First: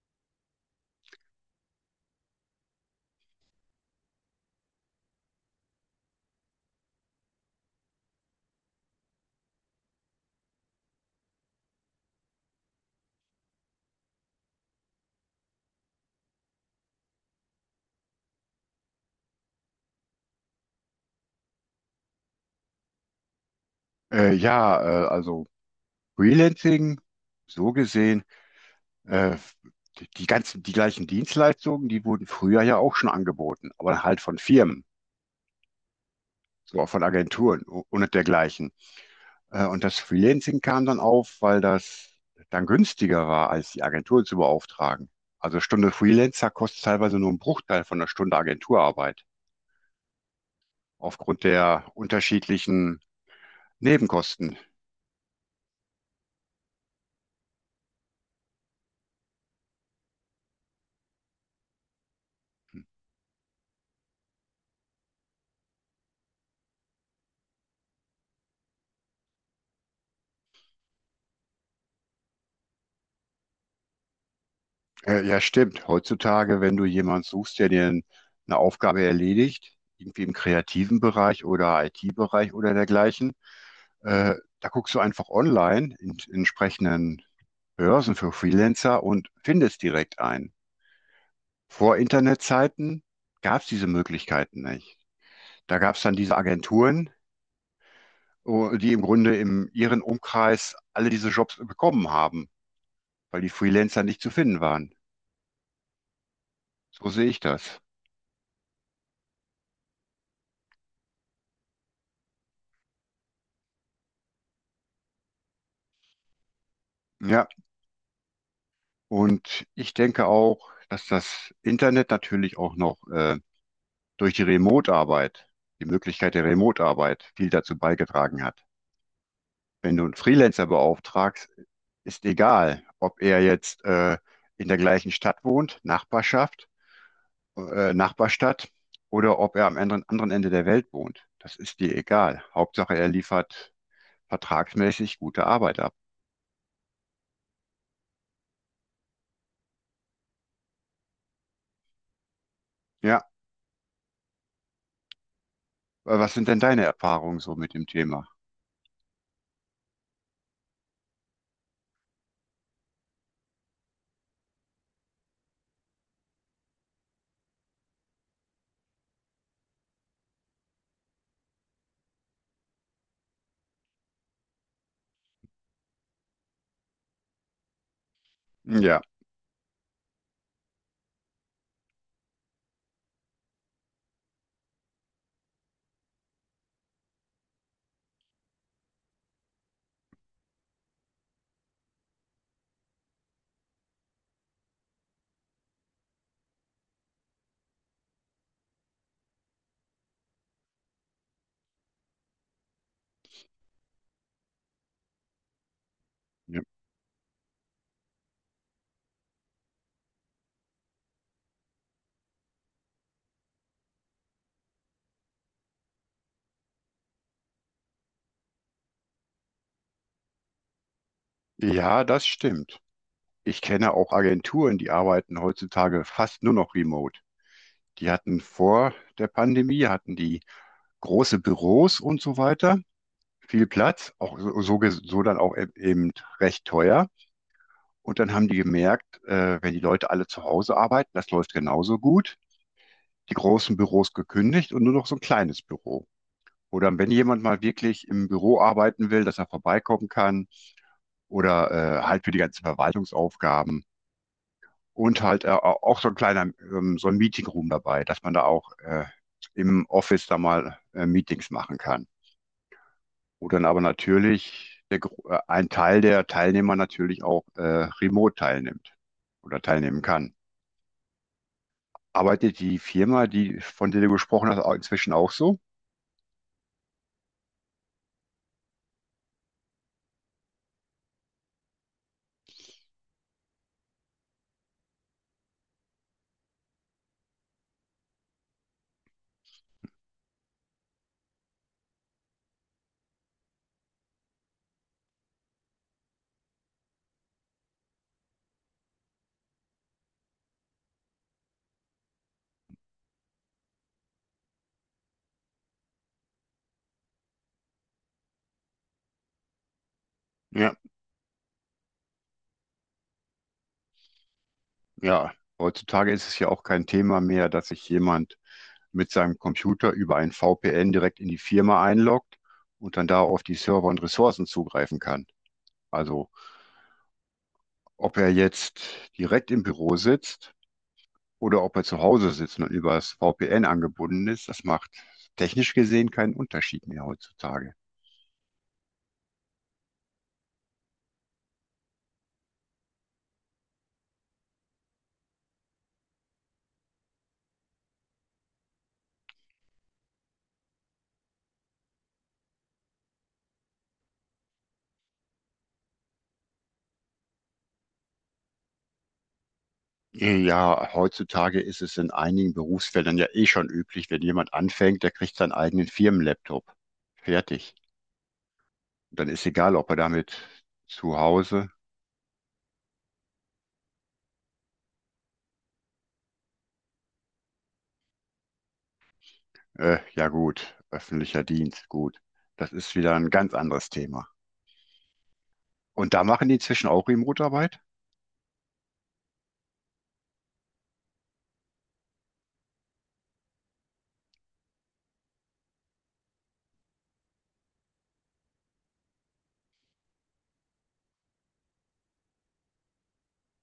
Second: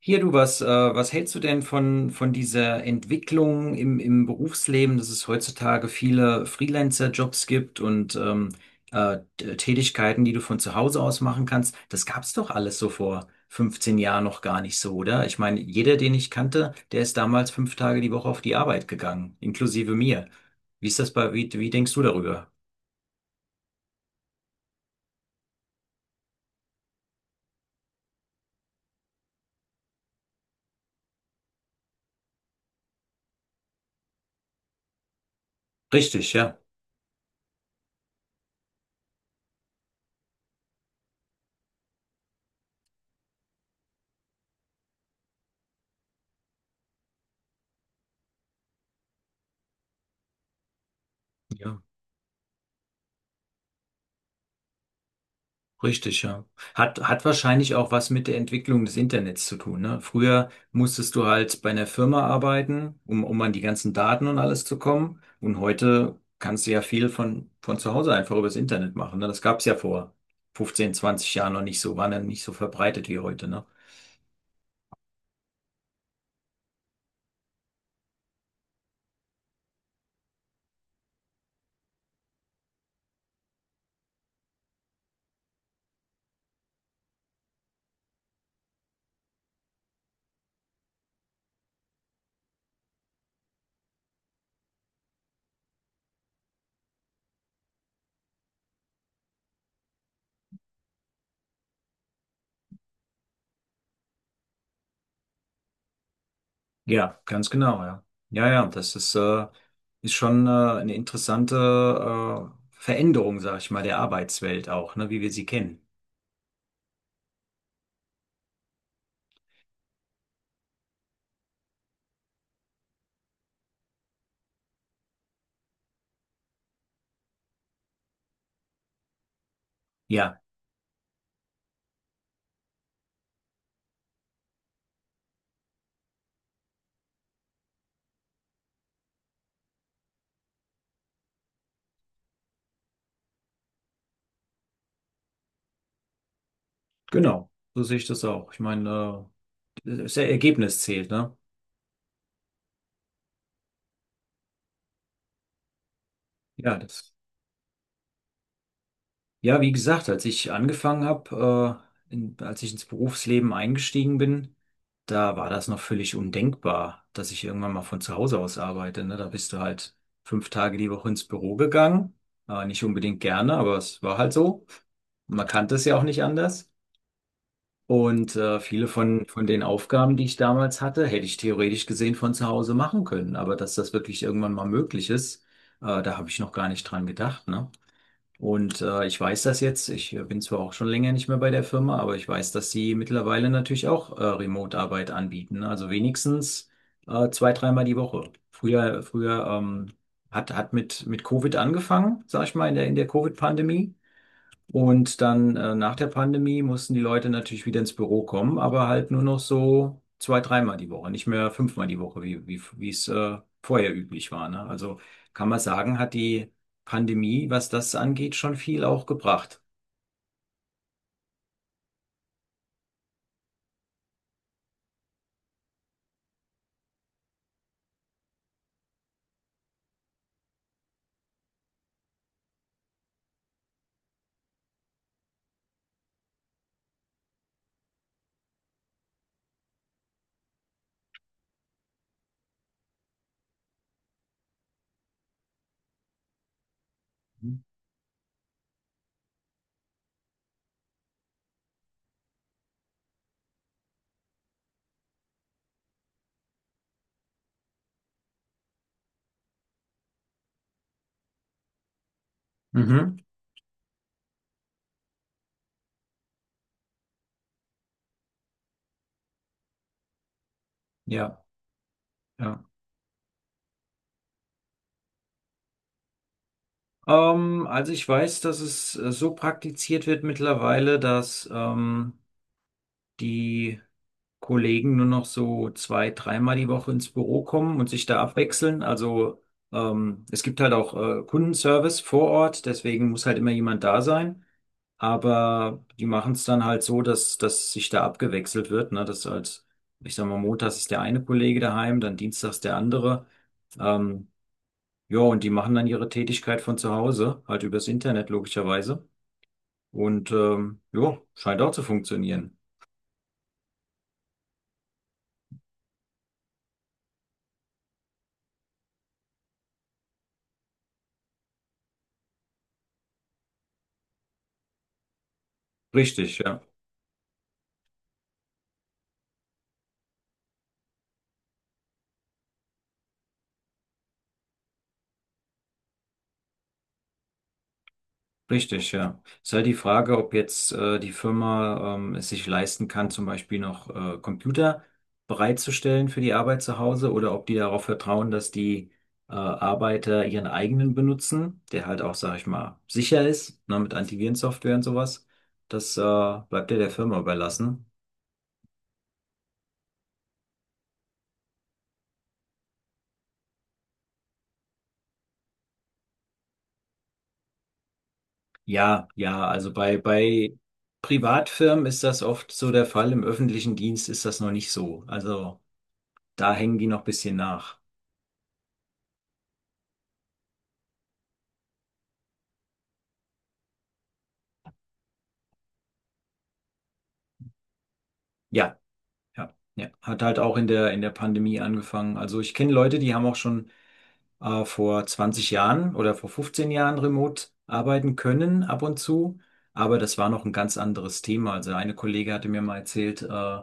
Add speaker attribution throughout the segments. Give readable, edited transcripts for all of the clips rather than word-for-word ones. Speaker 1: Hier, du, was hältst du denn von dieser Entwicklung im Berufsleben, dass es heutzutage viele Freelancer-Jobs gibt und Tätigkeiten, die du von zu Hause aus machen kannst? Das gab es doch alles so vor 15 Jahren noch gar nicht so, oder? Ich meine, jeder, den ich kannte, der ist damals 5 Tage die Woche auf die Arbeit gegangen, inklusive mir. Wie ist das wie denkst du darüber?
Speaker 2: Ja, also Freelancing, so gesehen, äh, die gleichen Dienstleistungen, die wurden früher ja auch schon angeboten, aber halt von Firmen,
Speaker 1: Richtig, ja.
Speaker 2: so auch von Agenturen und dergleichen. Und das Freelancing kam dann auf, weil das dann günstiger war, als die Agentur zu beauftragen. Also Stunde Freelancer kostet teilweise nur einen Bruchteil von einer Stunde Agenturarbeit, aufgrund
Speaker 1: Ja.
Speaker 2: der unterschiedlichen Nebenkosten.
Speaker 1: Richtig, ja. Hat wahrscheinlich auch was mit der Entwicklung des Internets zu tun, ne? Früher musstest du halt bei einer Firma arbeiten, um an die ganzen Daten und alles zu kommen. Und heute kannst du ja viel von zu Hause einfach übers Internet machen, ne? Das gab es ja vor 15, 20 Jahren noch nicht so, war dann nicht so verbreitet wie heute, ne?
Speaker 2: Ja, stimmt. Heutzutage, wenn du jemanden suchst, der dir eine Aufgabe erledigt, irgendwie im kreativen Bereich oder IT-Bereich oder dergleichen, äh, da guckst du einfach online in entsprechenden Börsen für Freelancer und findest direkt einen. Vor Internetzeiten gab es diese Möglichkeiten nicht. Da gab es dann diese Agenturen, oh, die im Grunde in ihren Umkreis alle diese Jobs bekommen haben, weil die Freelancer nicht zu finden waren. So
Speaker 1: Ja,
Speaker 2: sehe ich
Speaker 1: ganz
Speaker 2: das.
Speaker 1: genau, ja. Das ist schon, eine interessante, Veränderung, sag ich mal, der Arbeitswelt auch, ne? Wie wir sie kennen.
Speaker 2: Ja. Und ich denke auch, dass das Internet natürlich auch noch durch die Remote-Arbeit, die Möglichkeit der Remote-Arbeit viel dazu beigetragen hat. Wenn du einen
Speaker 1: Ja.
Speaker 2: Freelancer beauftragst, ist egal, ob er jetzt in der gleichen Stadt wohnt, Nachbarschaft, Nachbarstadt, oder ob er am anderen Ende der Welt wohnt. Das ist dir egal. Hauptsache, er liefert vertragsmäßig gute Arbeit ab.
Speaker 1: Genau, so sehe ich das auch. Ich meine, das Ergebnis zählt, ne?
Speaker 2: Ja, was sind denn
Speaker 1: Ja,
Speaker 2: deine
Speaker 1: das.
Speaker 2: Erfahrungen so mit dem Thema?
Speaker 1: Ja, wie gesagt, als ich angefangen habe, als ich ins Berufsleben eingestiegen bin, da war das noch völlig undenkbar, dass ich irgendwann mal von zu Hause aus arbeite, ne? Da bist du halt 5 Tage die Woche ins Büro gegangen. Nicht unbedingt gerne, aber es war halt so. Man kannte es ja auch nicht anders. Und viele
Speaker 2: Ja,
Speaker 1: von den Aufgaben, die ich damals hatte, hätte ich theoretisch gesehen von zu Hause machen können. Aber dass das wirklich irgendwann mal möglich ist, da habe ich noch gar nicht dran gedacht, ne? Und ich weiß das jetzt, ich bin zwar auch schon länger nicht mehr bei der Firma, aber ich weiß, dass sie mittlerweile natürlich auch Remote-Arbeit anbieten, ne? Also wenigstens 2, 3-mal die Woche. Früher mit Covid angefangen, sag ich mal, in der Covid-Pandemie. Und dann nach der
Speaker 2: ja,
Speaker 1: Pandemie mussten die Leute natürlich wieder ins Büro kommen, aber halt nur noch so 2, 3-mal die Woche, nicht mehr 5-mal die Woche, wie es vorher üblich war, ne? Also kann man sagen, hat die Pandemie, was das angeht, schon viel auch gebracht.
Speaker 2: ja, das stimmt. Ich kenne auch Agenturen, die arbeiten heutzutage fast nur noch remote. Die hatten vor der Pandemie, hatten die große Büros und so weiter, viel Platz, auch so dann auch eben recht teuer. Und dann haben die gemerkt, wenn die Leute alle zu Hause arbeiten, das läuft genauso gut. Die großen Büros gekündigt und nur noch so ein kleines Büro. Oder wenn jemand mal wirklich im Büro arbeiten will, dass er vorbeikommen kann oder halt für die ganzen Verwaltungsaufgaben und halt auch so ein kleiner, so ein Meeting Room dabei, dass man da auch im Office da mal Meetings machen kann.
Speaker 1: Mhm.
Speaker 2: Wo dann aber natürlich ein Teil der Teilnehmer natürlich auch remote teilnimmt oder teilnehmen kann.
Speaker 1: Ja,
Speaker 2: Arbeitet
Speaker 1: ja.
Speaker 2: die Firma, die, von der du gesprochen hast, auch inzwischen auch so?
Speaker 1: Also ich weiß, dass es so praktiziert wird mittlerweile, dass die Kollegen nur noch so 2, 3-mal die Woche ins Büro kommen und sich da abwechseln. Also es gibt halt auch Kundenservice vor Ort, deswegen muss halt immer jemand da sein. Aber die machen es dann halt so, dass sich da abgewechselt wird, ne? Dass halt, ich sag mal, montags ist der eine Kollege daheim, dann dienstags der andere. Ähm, ja, und die machen dann ihre Tätigkeit von zu Hause, halt übers Internet logischerweise. Und
Speaker 2: Ja,
Speaker 1: ja, scheint auch zu funktionieren.
Speaker 2: ja. Heutzutage ist es ja auch kein Thema mehr, dass sich jemand mit seinem Computer über ein VPN direkt in die Firma einloggt und dann da auf die Server und Ressourcen zugreifen kann. Also
Speaker 1: Richtig, ja.
Speaker 2: ob er jetzt direkt im Büro sitzt oder ob er zu Hause sitzt und übers VPN angebunden ist, das macht technisch gesehen keinen Unterschied mehr heutzutage.
Speaker 1: Richtig, ja. Es ist halt die Frage, ob jetzt die Firma es sich leisten kann, zum Beispiel noch Computer bereitzustellen für die Arbeit zu Hause oder ob die darauf vertrauen, dass die Arbeiter ihren eigenen benutzen, der halt auch, sag ich mal, sicher ist, ne, mit Antivirensoftware und sowas. Das bleibt ja der Firma überlassen.
Speaker 2: Ja, heutzutage ist es in einigen Berufsfeldern ja eh schon üblich, wenn jemand anfängt, der kriegt seinen eigenen Firmenlaptop. Fertig.
Speaker 1: Ja,
Speaker 2: Dann ist
Speaker 1: ja, also
Speaker 2: egal, ob er
Speaker 1: bei,
Speaker 2: damit
Speaker 1: bei
Speaker 2: zu Hause,
Speaker 1: Privatfirmen ist das oft so der Fall, im öffentlichen Dienst ist das noch nicht so. Also da hängen die noch ein bisschen nach.
Speaker 2: ja gut, öffentlicher Dienst, gut. Das ist wieder ein ganz anderes Thema. Und da machen die inzwischen auch Remote-Arbeit?
Speaker 1: Ja. Ja, ja, hat halt auch in der Pandemie angefangen. Also ich kenne Leute, die haben auch schon vor 20 Jahren oder vor 15 Jahren remote arbeiten können ab und zu, aber das war noch ein ganz anderes Thema. Also eine Kollegin hatte mir mal erzählt,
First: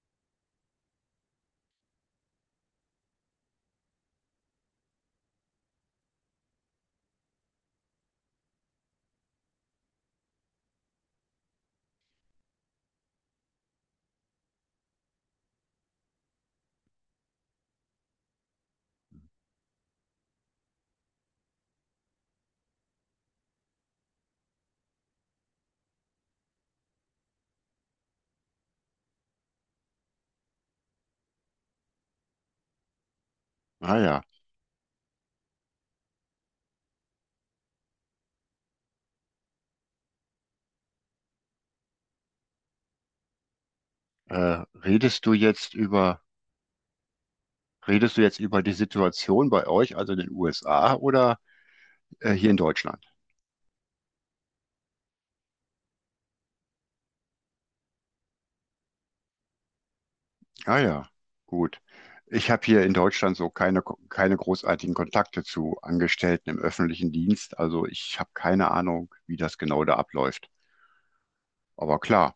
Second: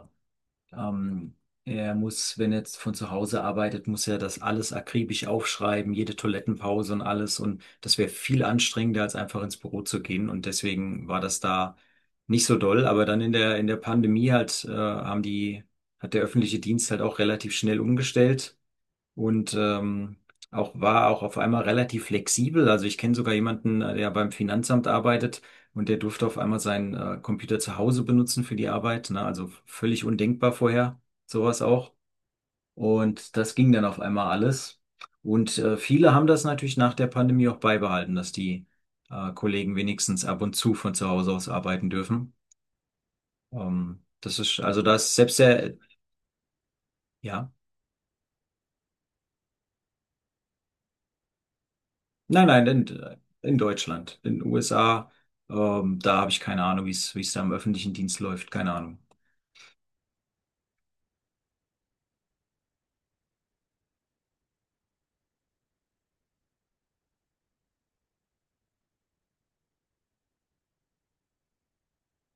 Speaker 1: ähm, er muss, wenn er jetzt von zu Hause arbeitet, muss er das alles akribisch aufschreiben, jede Toilettenpause und alles. Und das wäre viel anstrengender, als einfach ins Büro zu gehen. Und deswegen war das da nicht so doll. Aber dann in der Pandemie halt, hat der öffentliche Dienst halt auch relativ schnell umgestellt und auch war auch auf einmal relativ flexibel. Also ich kenne sogar jemanden, der beim Finanzamt arbeitet und der durfte auf einmal seinen Computer zu Hause benutzen für die Arbeit. Ne? Also völlig undenkbar vorher, sowas auch. Und das ging dann auf
Speaker 2: Naja,
Speaker 1: einmal alles. Und viele haben das natürlich nach der Pandemie auch beibehalten, dass die Kollegen wenigstens ab und zu von zu Hause aus arbeiten dürfen. Das ist,
Speaker 2: äh,
Speaker 1: also das
Speaker 2: redest du
Speaker 1: selbst
Speaker 2: jetzt
Speaker 1: der,
Speaker 2: über
Speaker 1: ja.
Speaker 2: Redest du jetzt über die Situation bei euch, also in den USA oder
Speaker 1: Nein,
Speaker 2: hier in
Speaker 1: nein,
Speaker 2: Deutschland?
Speaker 1: in Deutschland. In den USA, da habe ich keine Ahnung, wie es da im öffentlichen Dienst läuft. Keine Ahnung.
Speaker 2: Ah ja, gut. Ich habe hier in Deutschland so keine großartigen Kontakte zu Angestellten im öffentlichen Dienst. Also ich habe keine Ahnung, wie das genau da abläuft. Aber klar,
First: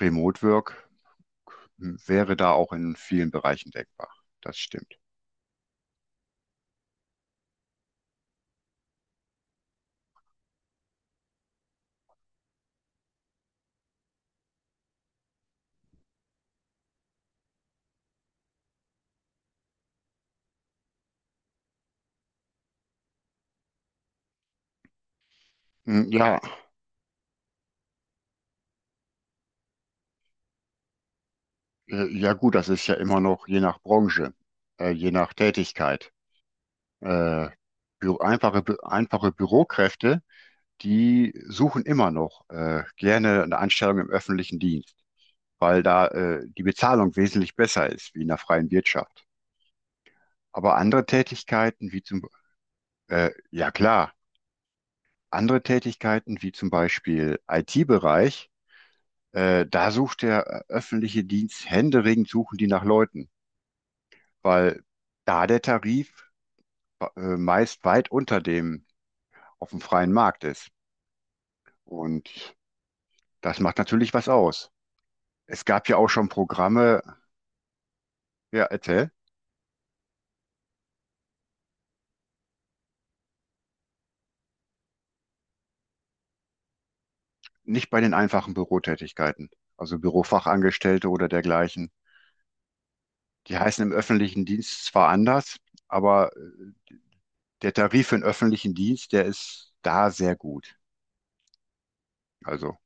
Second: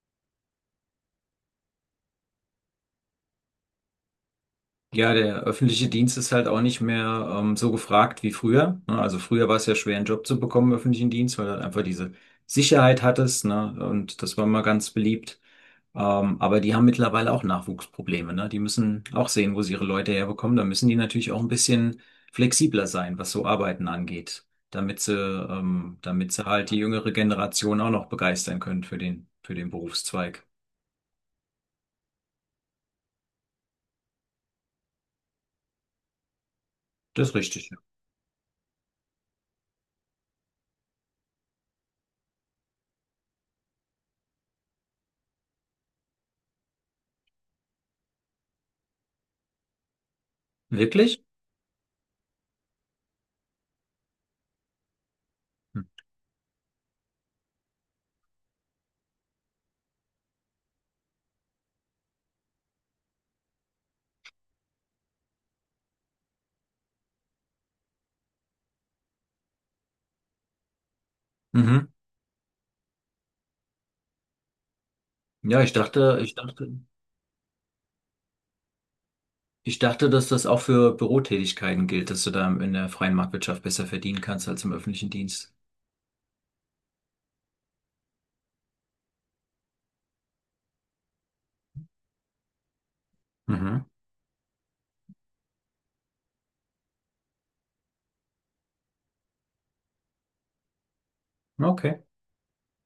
Speaker 2: Remote Work hm, wäre da auch in vielen Bereichen denkbar. Das stimmt.
Speaker 1: Ja, der öffentliche Dienst ist halt auch nicht mehr so gefragt wie früher, ne? Also früher war es ja schwer, einen Job zu bekommen im öffentlichen Dienst, weil du halt einfach diese Sicherheit hattest, ne? Und das war mal ganz beliebt. Aber die haben mittlerweile auch Nachwuchsprobleme, ne? Die müssen auch sehen, wo sie ihre Leute herbekommen. Da müssen die natürlich auch ein bisschen flexibler sein, was so Arbeiten angeht, damit sie, ähm,
Speaker 2: Hm,
Speaker 1: damit
Speaker 2: ja,
Speaker 1: sie halt die jüngere Generation auch noch begeistern können für für den Berufszweig.
Speaker 2: ja gut, das ist ja immer noch je nach Branche, je nach Tätigkeit.
Speaker 1: Das ist
Speaker 2: Äh,
Speaker 1: richtig, ja.
Speaker 2: bü Einfache, bü einfache Bürokräfte, die suchen immer noch gerne eine Anstellung im öffentlichen Dienst, weil da die Bezahlung wesentlich besser ist wie in der freien Wirtschaft. Aber andere
Speaker 1: Wirklich?
Speaker 2: Tätigkeiten, ja klar, andere
Speaker 1: Hm.
Speaker 2: Tätigkeiten wie zum Beispiel IT-Bereich, da sucht der öffentliche Dienst händeringend suchen die nach Leuten, weil da der Tarif meist weit unter dem auf dem freien Markt ist.
Speaker 1: Mhm.
Speaker 2: Und das macht natürlich was aus.
Speaker 1: Ja,
Speaker 2: Es
Speaker 1: ich
Speaker 2: gab ja auch
Speaker 1: dachte,
Speaker 2: schon
Speaker 1: ich dachte,
Speaker 2: Programme, ja, erzähl.
Speaker 1: Ich dachte, dass das auch für Bürotätigkeiten gilt, dass du da in der freien Marktwirtschaft besser verdienen kannst als im öffentlichen Dienst.
Speaker 2: Nicht bei den einfachen Bürotätigkeiten, also Bürofachangestellte oder dergleichen. Die heißen
Speaker 1: Mhm.
Speaker 2: im öffentlichen Dienst zwar anders, aber der Tarif für den öffentlichen Dienst, der ist da sehr gut.
Speaker 1: Okay.
Speaker 2: Also,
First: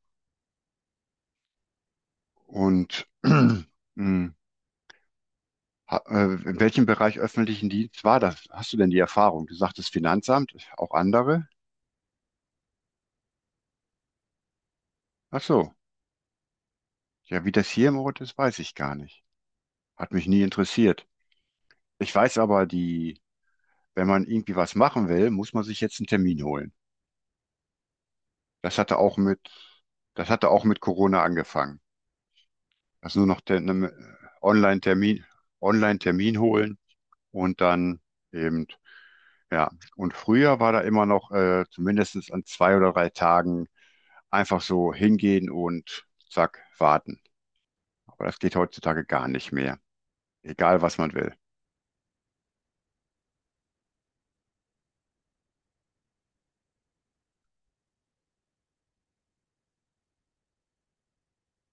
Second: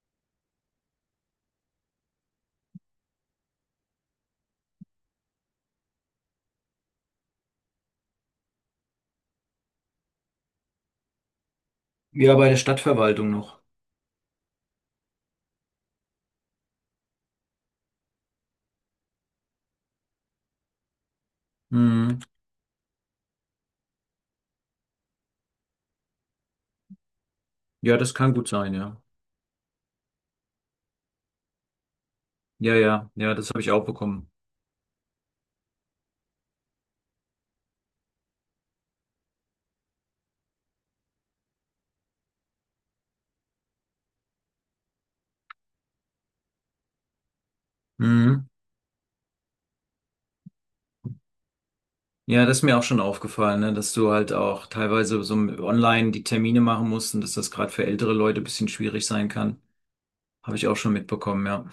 Speaker 2: und in welchem Bereich öffentlichen Dienst war das? Hast du denn die Erfahrung? Du sagtest Finanzamt, auch andere?
Speaker 1: Ja, bei der Stadtverwaltung noch.
Speaker 2: Ach so. Ja, wie das hier im Ort ist, weiß ich gar nicht. Hat mich nie interessiert. Ich
Speaker 1: Mhm.
Speaker 2: weiß aber, die, wenn man irgendwie was machen will, muss man sich jetzt einen Termin holen.
Speaker 1: Ja, das kann gut sein,
Speaker 2: Das hatte
Speaker 1: ja.
Speaker 2: auch mit, das hatte auch mit Corona angefangen.
Speaker 1: Ja, ja,
Speaker 2: Also nur
Speaker 1: ja,
Speaker 2: noch
Speaker 1: das
Speaker 2: der,
Speaker 1: habe ich auch
Speaker 2: ne,
Speaker 1: bekommen.
Speaker 2: Online-Termin, Online-Termin holen und dann eben, ja. Und früher war da immer noch zumindest an zwei oder drei Tagen einfach so hingehen und zack, warten. Aber das
Speaker 1: Mhm.
Speaker 2: geht heutzutage gar nicht mehr. Egal, was man will.
Speaker 1: Ja, das ist mir auch schon aufgefallen, ne, dass du halt auch teilweise so online die Termine machen musst und dass das gerade für ältere Leute ein bisschen schwierig sein kann. Habe ich auch schon mitbekommen, ja.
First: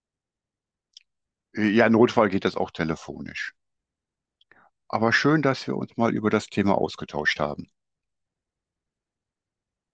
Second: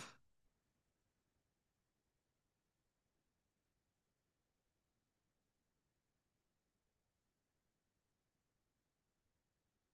Speaker 2: Ja, im Notfall geht das auch telefonisch. Aber schön, dass wir uns mal über das Thema ausgetauscht haben.